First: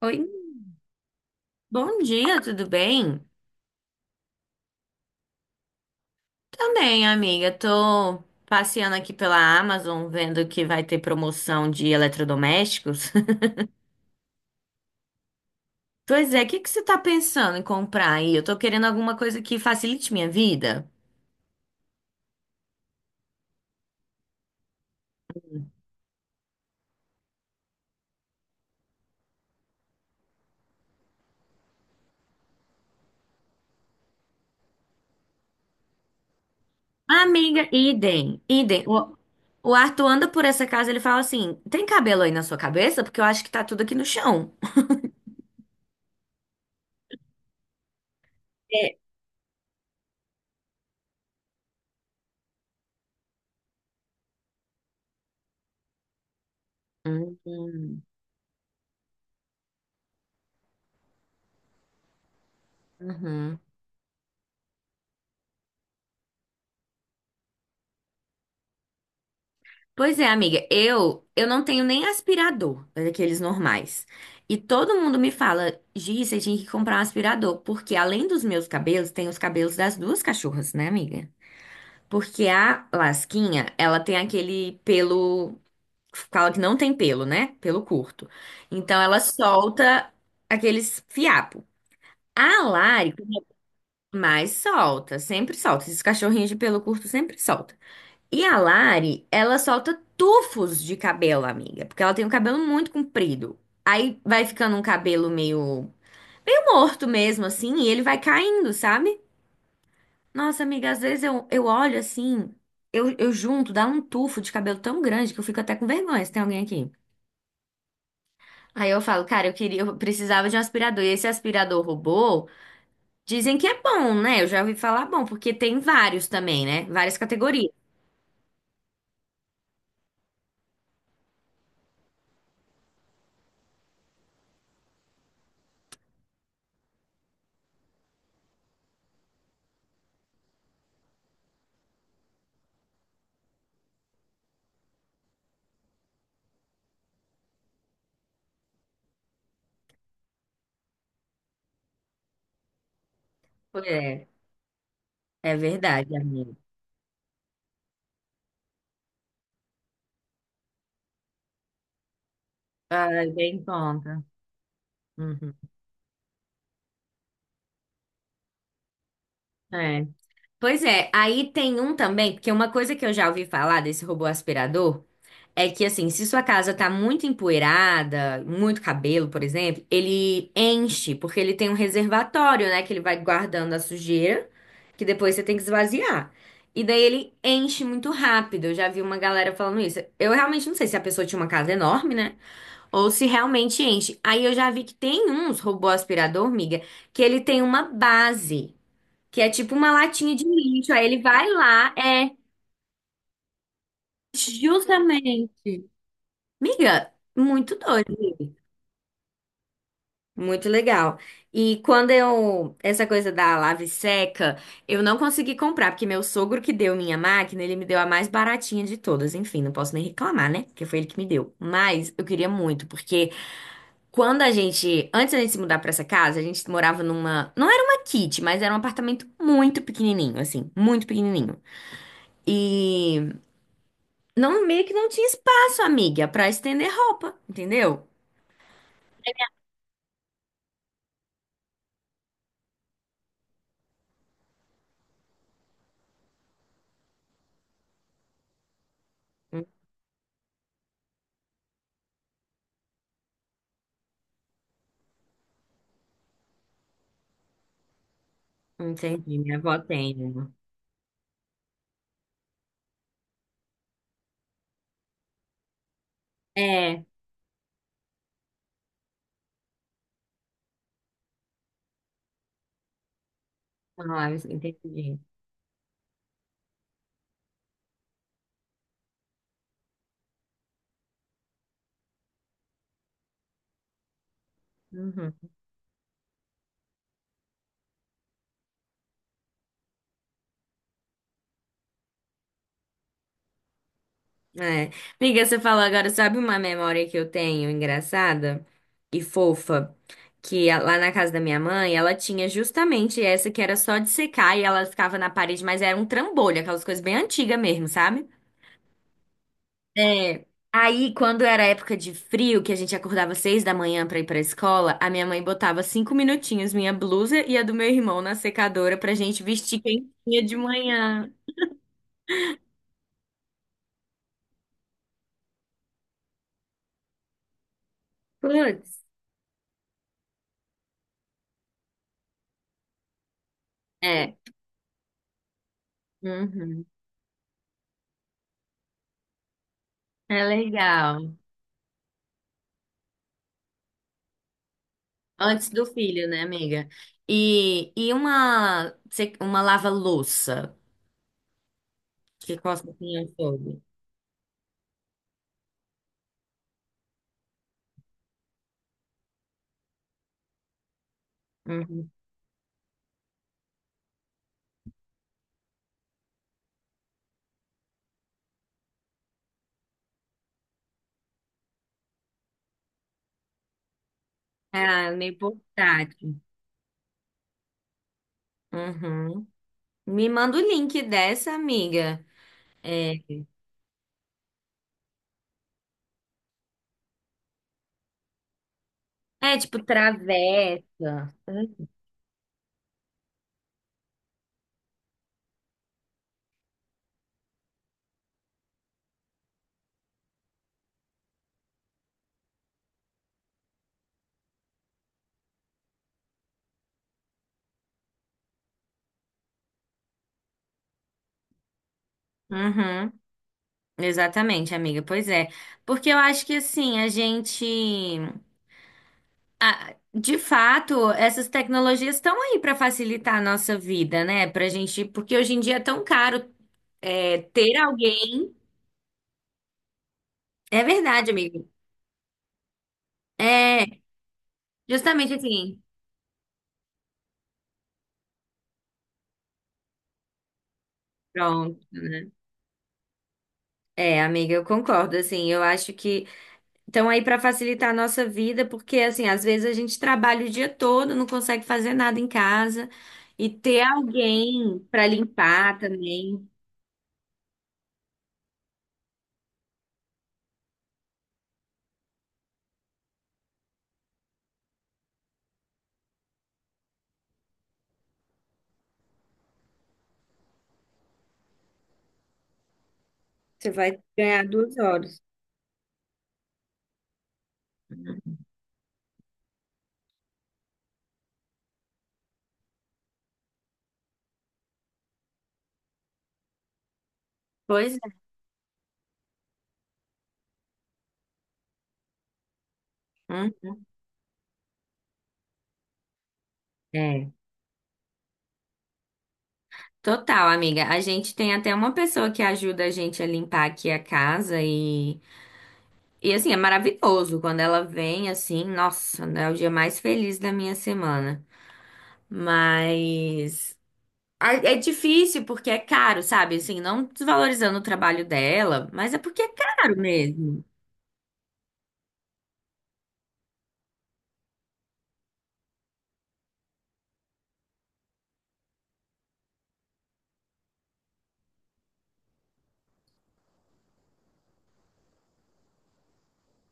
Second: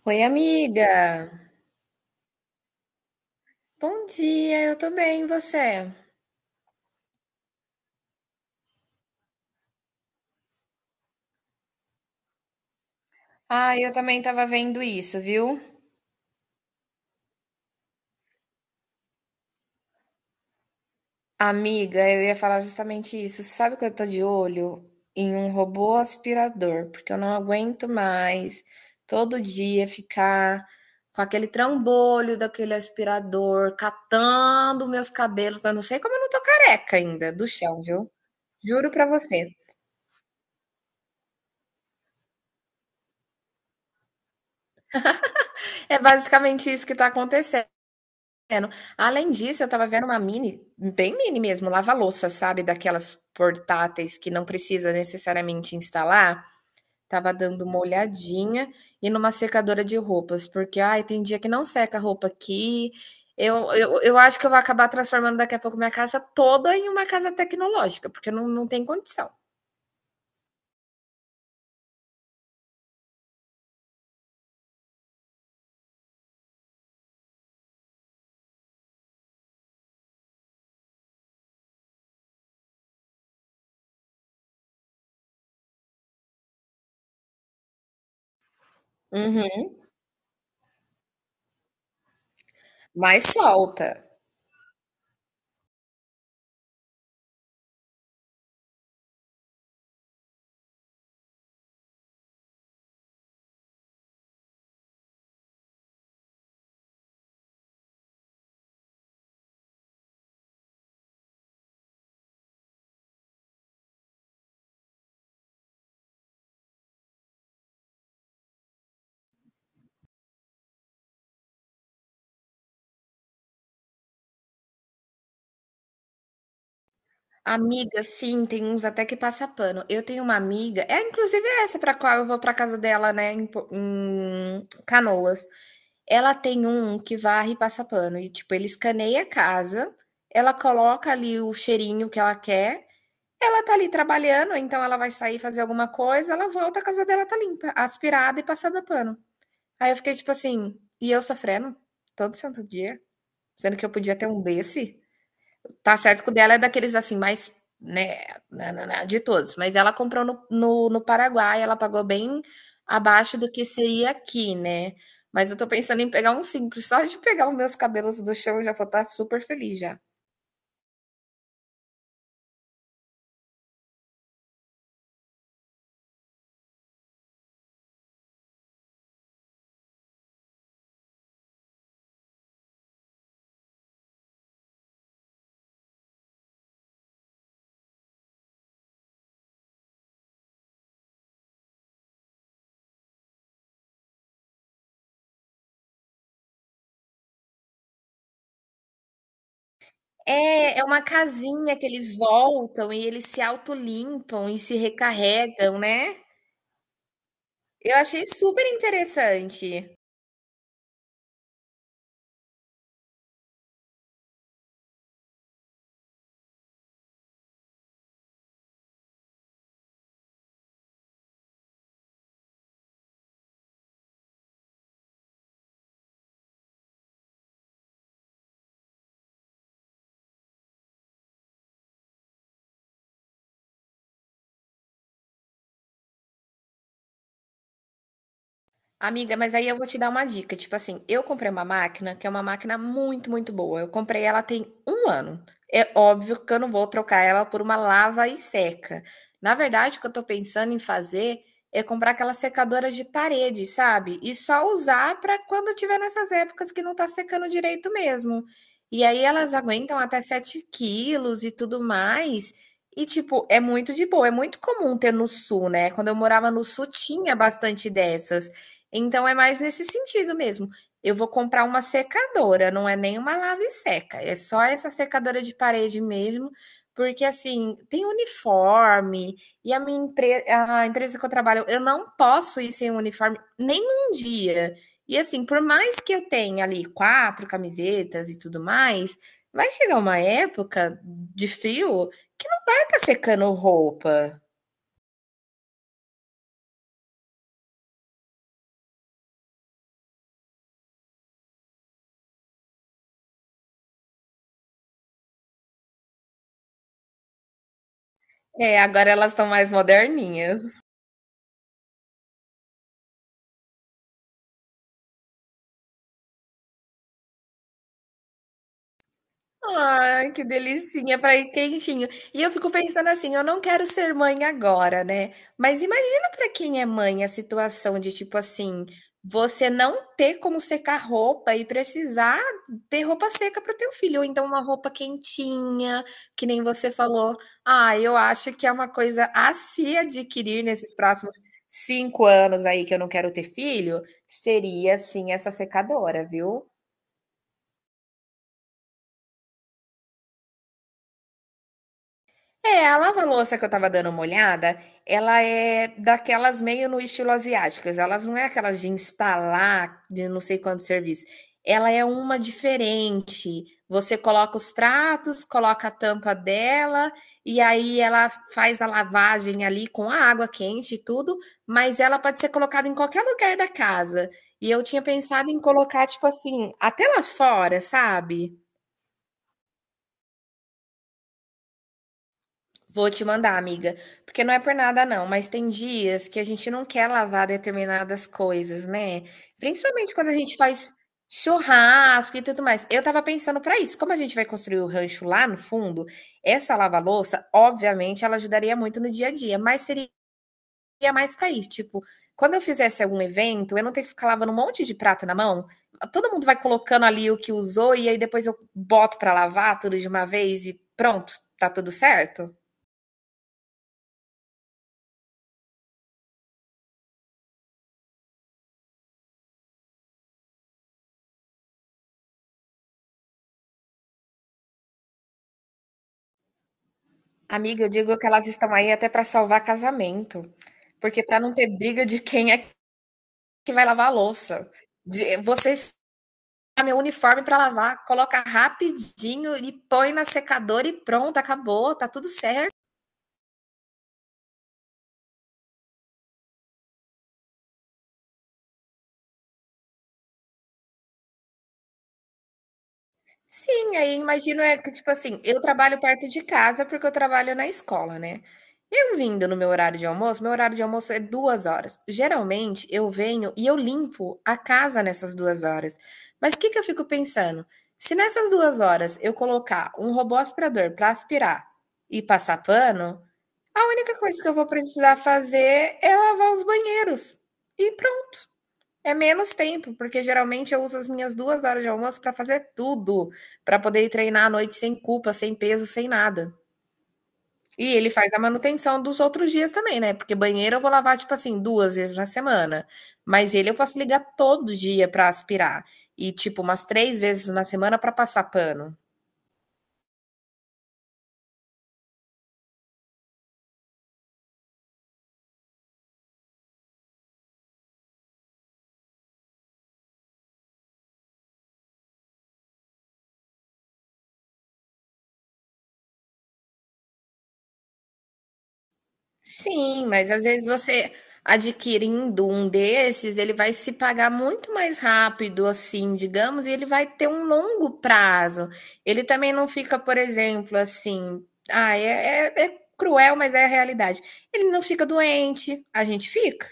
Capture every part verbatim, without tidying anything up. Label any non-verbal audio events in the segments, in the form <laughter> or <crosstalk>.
Oi, Oi, amiga! bom dia, tudo bem? Bom dia, eu tô bem, e você? Também, amiga, tô passeando aqui pela Amazon, vendo que vai ter promoção de eletrodomésticos. <laughs> Ah, eu também tava vendo isso, viu? Pois é, o que que você tá pensando em comprar aí? Eu tô querendo alguma coisa que facilite minha vida. Amiga, eu ia falar justamente isso. Sabe que eu tô de olho em um robô aspirador, porque eu não aguento mais todo dia ficar com aquele trambolho daquele aspirador, catando meus cabelos, que eu não sei como eu não tô careca ainda do Amiga, chão, viu? idem, idem. Juro pra O, você. o Arthur anda por essa casa, ele fala assim, tem cabelo aí na sua cabeça? Porque eu acho que tá tudo aqui no chão. É basicamente isso que tá acontecendo. Vendo. É. Além disso, eu tava vendo uma mini, bem mini mesmo, lava-louça, sabe? Daquelas portáteis que não precisa necessariamente instalar. Tava dando uma Uhum. olhadinha e numa secadora de roupas, porque ai, tem dia que não seca a roupa aqui. Uhum. Eu, eu, eu acho que eu vou acabar transformando daqui a pouco minha casa toda em uma casa tecnológica, porque não, não tem condição. Pois é, amiga, eu eu não tenho nem aspirador daqueles normais. E todo mundo me fala, Gi, você tinha que comprar um aspirador, porque além dos meus cabelos, tem os cabelos das duas cachorras, né, amiga? Porque a Lasquinha, ela tem aquele pelo, fala que não tem pelo, né? Pelo curto. Então ela Uhum. solta aqueles fiapos. A Lari Mas solta. mais solta, sempre solta. Esses cachorrinhos de pelo curto sempre solta. E a Lari, ela solta tufos de cabelo, amiga, porque ela tem um cabelo muito comprido. Aí vai ficando um cabelo meio, meio morto mesmo, assim, e ele vai caindo, sabe? Nossa, amiga, às vezes eu, eu olho assim, eu, eu junto, dá um tufo de cabelo tão grande que eu fico até com vergonha se tem alguém aqui. Aí eu falo, cara, eu queria, eu precisava de um aspirador. E esse aspirador robô, dizem que é bom, né? Eu já ouvi falar bom, porque tem vários também, né? Várias categorias. Amiga, sim, tem uns até que passa pano. Eu tenho uma amiga, é inclusive essa pra qual eu vou pra casa dela, né, em, Po- em Canoas. Ela tem um que varre e passa pano e tipo, ele escaneia a casa, ela coloca ali o cheirinho que ela quer. Ela tá ali trabalhando, então ela vai sair fazer alguma coisa, ela volta, a casa dela tá limpa, aspirada e passada pano. Aí eu fiquei tipo assim, e eu sofrendo todo santo dia, sendo que eu podia ter É, um desse. é Tá verdade, certo que o amiga. dela é daqueles, assim, mais, né, na na na de todos, mas ela comprou no no no Paraguai, ela pagou bem Ai, abaixo do bem que bom. seria aqui, né. Mas Uhum. eu tô pensando em pegar um simples, só de pegar os meus cabelos do chão eu já vou estar super feliz já. É. Pois é, aí tem um também, porque uma coisa que eu já ouvi falar desse robô aspirador é que, assim, se sua casa tá muito empoeirada, muito cabelo, por exemplo, ele enche, porque ele tem um reservatório, né, que ele vai guardando a sujeira, que depois você tem que esvaziar. E daí ele enche muito rápido. Eu já vi uma galera falando isso. Eu realmente não sei se a pessoa tinha uma casa enorme, né? Ou se realmente enche. Aí eu já vi que tem uns robô aspirador, miga, que ele tem uma base. Que é tipo uma latinha de É, é lixo. uma Aí ele vai casinha que lá, eles é voltam e eles se autolimpam e se recarregam, justamente. né. Miga, muito Eu doido, achei super interessante. muito legal. E quando eu, essa coisa da lave seca, eu não consegui comprar, porque meu sogro que deu minha máquina, ele me deu a mais baratinha de todas. Enfim, não posso nem reclamar, né? Porque foi ele que me deu. Mas eu queria muito, porque quando a gente, antes da gente se mudar pra essa casa, a gente morava numa, não era uma kit, mas era um apartamento muito pequenininho, assim, muito pequenininho. E não, meio que não tinha espaço, amiga, pra estender roupa, entendeu? Amiga, mas aí eu vou te dar uma dica. Tipo assim, eu comprei uma máquina que é uma máquina muito, muito boa. Eu comprei ela tem um ano. É óbvio que eu não vou trocar ela por uma lava e seca. Na Hum, verdade, o que eu tô pensando em fazer é comprar aquela secadora de parede, sabe? E só usar para quando tiver nessas épocas que não tá secando direito mesmo. E aí Entendi, elas minha avó aguentam tem até uma. sete quilos e tudo mais. E, tipo, é muito de boa. É muito comum ter no sul, né? Quando eu morava no sul, É, tinha bastante dessas. Então é mais nesse sentido mesmo. Eu vou comprar uma secadora, não é nem uma lave-seca, ah, é só essa entendi. secadora de parede mesmo, porque assim, tem uniforme e a minha empresa, a empresa que eu trabalho, eu não posso ir sem uniforme nem um dia. E Uhum. assim, por mais que eu tenha ali quatro camisetas e tudo mais, vai chegar uma época de frio que não vai estar secando roupa. É. Amiga, você falou agora, sabe uma memória que eu tenho engraçada e fofa? Que a- lá na casa da minha mãe, ela tinha justamente essa que era só de secar e ela ficava na parede, mas era um trambolho, aquelas coisas bem antigas mesmo, sabe? É, agora elas estão mais É. moderninhas. Aí, quando era época de frio, que a gente acordava às seis da manhã pra ir pra escola, a minha mãe botava cinco minutinhos minha blusa e a do meu irmão na secadora pra gente vestir Ai, quentinha que de delicinha manhã. para ir quentinho. E eu fico pensando assim, eu não quero ser mãe agora, né? Mas imagina para quem é mãe a situação de tipo assim, Putz. você não ter como secar roupa e precisar ter roupa seca para o teu filho, ou É. então uma roupa quentinha, que nem Uhum. você falou. Ah, eu acho que é uma coisa a se É adquirir nesses legal. próximos cinco anos aí que eu não quero ter filho, seria sim essa Antes do secadora, filho, né, viu? amiga? E, e uma, se- uma lava-louça que É, costa a assim ao lava-louça que eu fogo. tava dando uma olhada, ela é daquelas meio no estilo asiáticas. Elas não é aquelas de instalar de não sei quanto serviço. Ela é Uhum. uma diferente. Você coloca os pratos, coloca a tampa dela, e aí ela faz a lavagem ali com a água quente e tudo, mas ela pode ser colocada em qualquer lugar da casa. E eu tinha Ah, meio pensado em colocar, tipo portátil. assim, até lá fora, sabe? Uhum. Me manda o link dessa, amiga. Vou É, te mandar, amiga, porque não é por nada não, mas tem dias que a gente não quer lavar determinadas coisas, né? é tipo Principalmente quando a gente travessa. faz churrasco e tudo mais. Eu tava pensando pra isso, como a gente vai construir o rancho lá no fundo, essa lava-louça, obviamente, ela ajudaria muito no dia a dia, mas seria mais pra isso, tipo, quando eu fizesse algum evento, eu não ter que ficar lavando um monte de prato na mão. Todo mundo vai colocando ali o que usou e aí depois eu boto pra lavar tudo de uma vez e pronto, tá tudo certo? Uhum, exatamente, amiga. Pois é. Porque eu acho que assim, a gente. Ah, de fato, essas tecnologias estão aí para facilitar a nossa vida, né? Pra gente. Porque hoje em dia é tão caro é, ter Amiga, eu digo que elas alguém. estão aí até para salvar casamento, É porque verdade, para não amiga. ter briga de quem é que vai É, lavar a louça. justamente De, você assim. está meu uniforme para lavar, coloca rapidinho e põe na secadora e pronto, Pronto. acabou, tá tudo Né? certo. É, amiga, eu concordo. Assim, eu acho que. Então, aí, para facilitar a nossa vida, porque, assim, às vezes a gente trabalha o dia todo, não consegue fazer nada em casa, e ter Sim, aí imagino é alguém que, para tipo assim, eu limpar trabalho perto de também, casa porque eu trabalho na escola, né. Eu vindo no meu horário de almoço, meu horário de almoço é duas horas. Geralmente eu venho e eu limpo a casa nessas duas horas. Mas o que que eu fico pensando, se nessas duas horas eu colocar um robô aspirador para aspirar e passar pano, você a vai única coisa ganhar que eu vou duas precisar horas. fazer é lavar os banheiros, e é menos tempo, porque geralmente eu uso as minhas duas horas de almoço para fazer tudo, para poder ir treinar à noite sem culpa, sem peso, sem nada. E Pois ele é. faz a manutenção dos outros dias também, né? Porque banheiro eu vou lavar, tipo assim, duas vezes na semana. Hum, Mas ele eu posso ligar todo dia para aspirar. E, tipo, umas três é. vezes na semana para passar pano. Total, amiga. A gente tem até uma pessoa que ajuda a gente a limpar aqui a casa e, e assim, é maravilhoso quando ela vem assim, nossa, é o dia mais feliz da minha semana. Mas a- É difícil porque é caro, sabe? Assim, não desvalorizando o trabalho dela, mas é porque é caro Sim, mas às mesmo. vezes você adquirindo um desses, ele vai se pagar muito mais rápido, assim, digamos, e ele vai ter um longo prazo. Ele também não fica, por exemplo, assim, ah, é, é é cruel, mas é a realidade. Ele não fica doente, a gente fica.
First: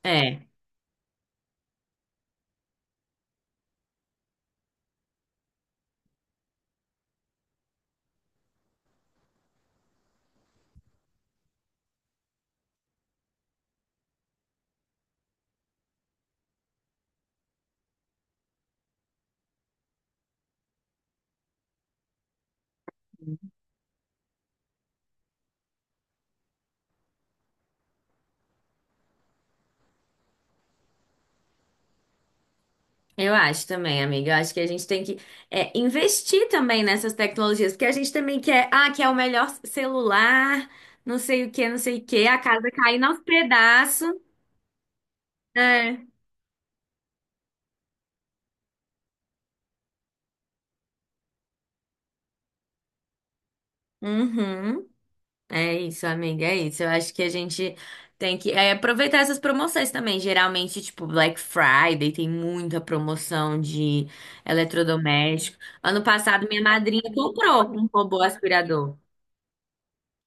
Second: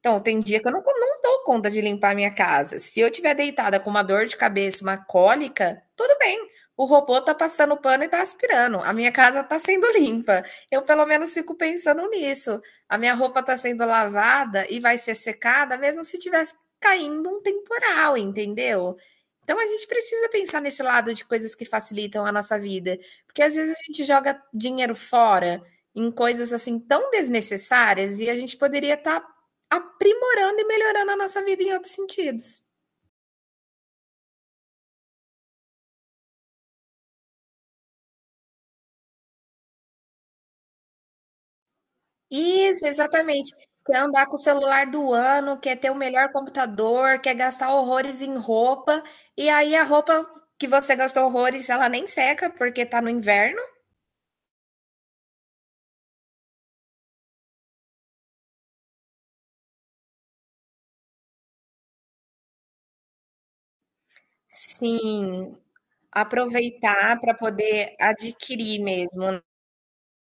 Então, tem É. dia que eu não, co- não dou conta de limpar a minha casa. Se eu tiver deitada com uma dor de cabeça, uma cólica, tudo bem. O robô tá passando pano e tá aspirando. A minha casa tá sendo <laughs> limpa. Eu pelo menos fico pensando nisso. A minha roupa tá sendo lavada e vai ser secada, mesmo se tivesse caindo um temporal, entendeu? Então a gente precisa pensar nesse lado de coisas que facilitam a nossa vida, porque às vezes a gente joga dinheiro fora em coisas assim tão desnecessárias e a gente poderia estar aprimorando e melhorando a nossa vida em outros sentidos. Eu acho também, amiga. Eu acho que a gente tem que é, investir também nessas tecnologias, porque a gente também quer, ah, quer o melhor celular, não sei o que, não sei o que, a casa Isso, cair aos exatamente. Quer pedaços. andar com o celular do ano, quer ter o É. melhor computador, quer gastar horrores em roupa, e aí a roupa que você gastou horrores, ela nem seca porque tá no inverno. Uhum. É isso, amiga, é isso. Eu acho que a gente tem que é, aproveitar essas promoções também. Geralmente, tipo, Black Friday tem muita promoção de eletrodoméstico. Sim, Ano passado, minha madrinha aproveitar para comprou um poder robô adquirir aspirador. mesmo.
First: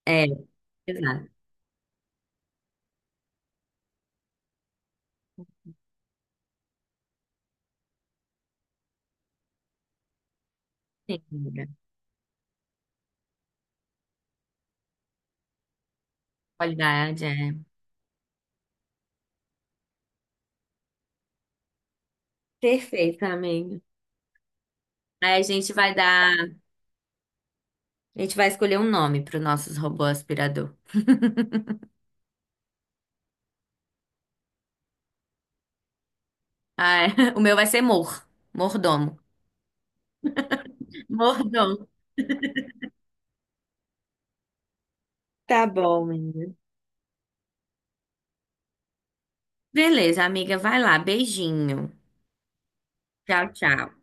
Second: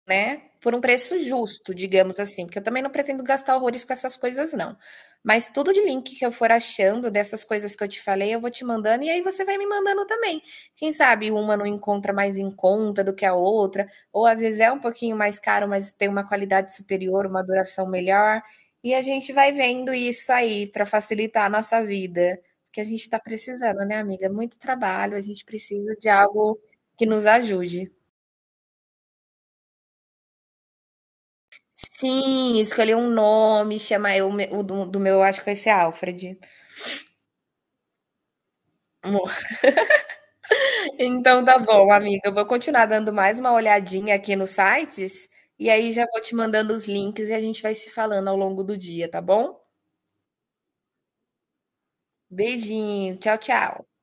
É, Né, por um preço exato. justo, digamos assim, porque eu também não pretendo gastar horrores com essas coisas não. Mas tudo de link que eu for achando dessas coisas que eu te falei, eu vou te mandando e aí você vai me mandando também. Quem Sim, sabe uma não amiga. encontra mais em conta do que a outra, ou às vezes é um pouquinho mais caro, mas tem uma qualidade Qualidade, superior, uma é. duração melhor, e a gente vai vendo isso aí para facilitar a nossa vida, porque a gente está Perfeito, amigo. precisando, né, amiga? Muito trabalho, a Aí a gente gente vai precisa de dar. algo que nos ajude. A gente vai escolher um nome para os nossos robô aspirador. Sim, escolher um nome, chamar eu me o do do meu acho que vai ser Alfred. Ah, é. <laughs> O meu vai ser Mor. Mordomo. Amor. <laughs> Então tá Mordomo. bom, amiga, eu vou continuar dando mais uma olhadinha aqui nos sites, Tá e aí bom, já vou te menina. mandando os links e a gente vai se falando ao longo do dia, tá bom? Beleza, amiga, vai lá. Beijinho. Beijinho, tchau, Tchau, tchau. tchau.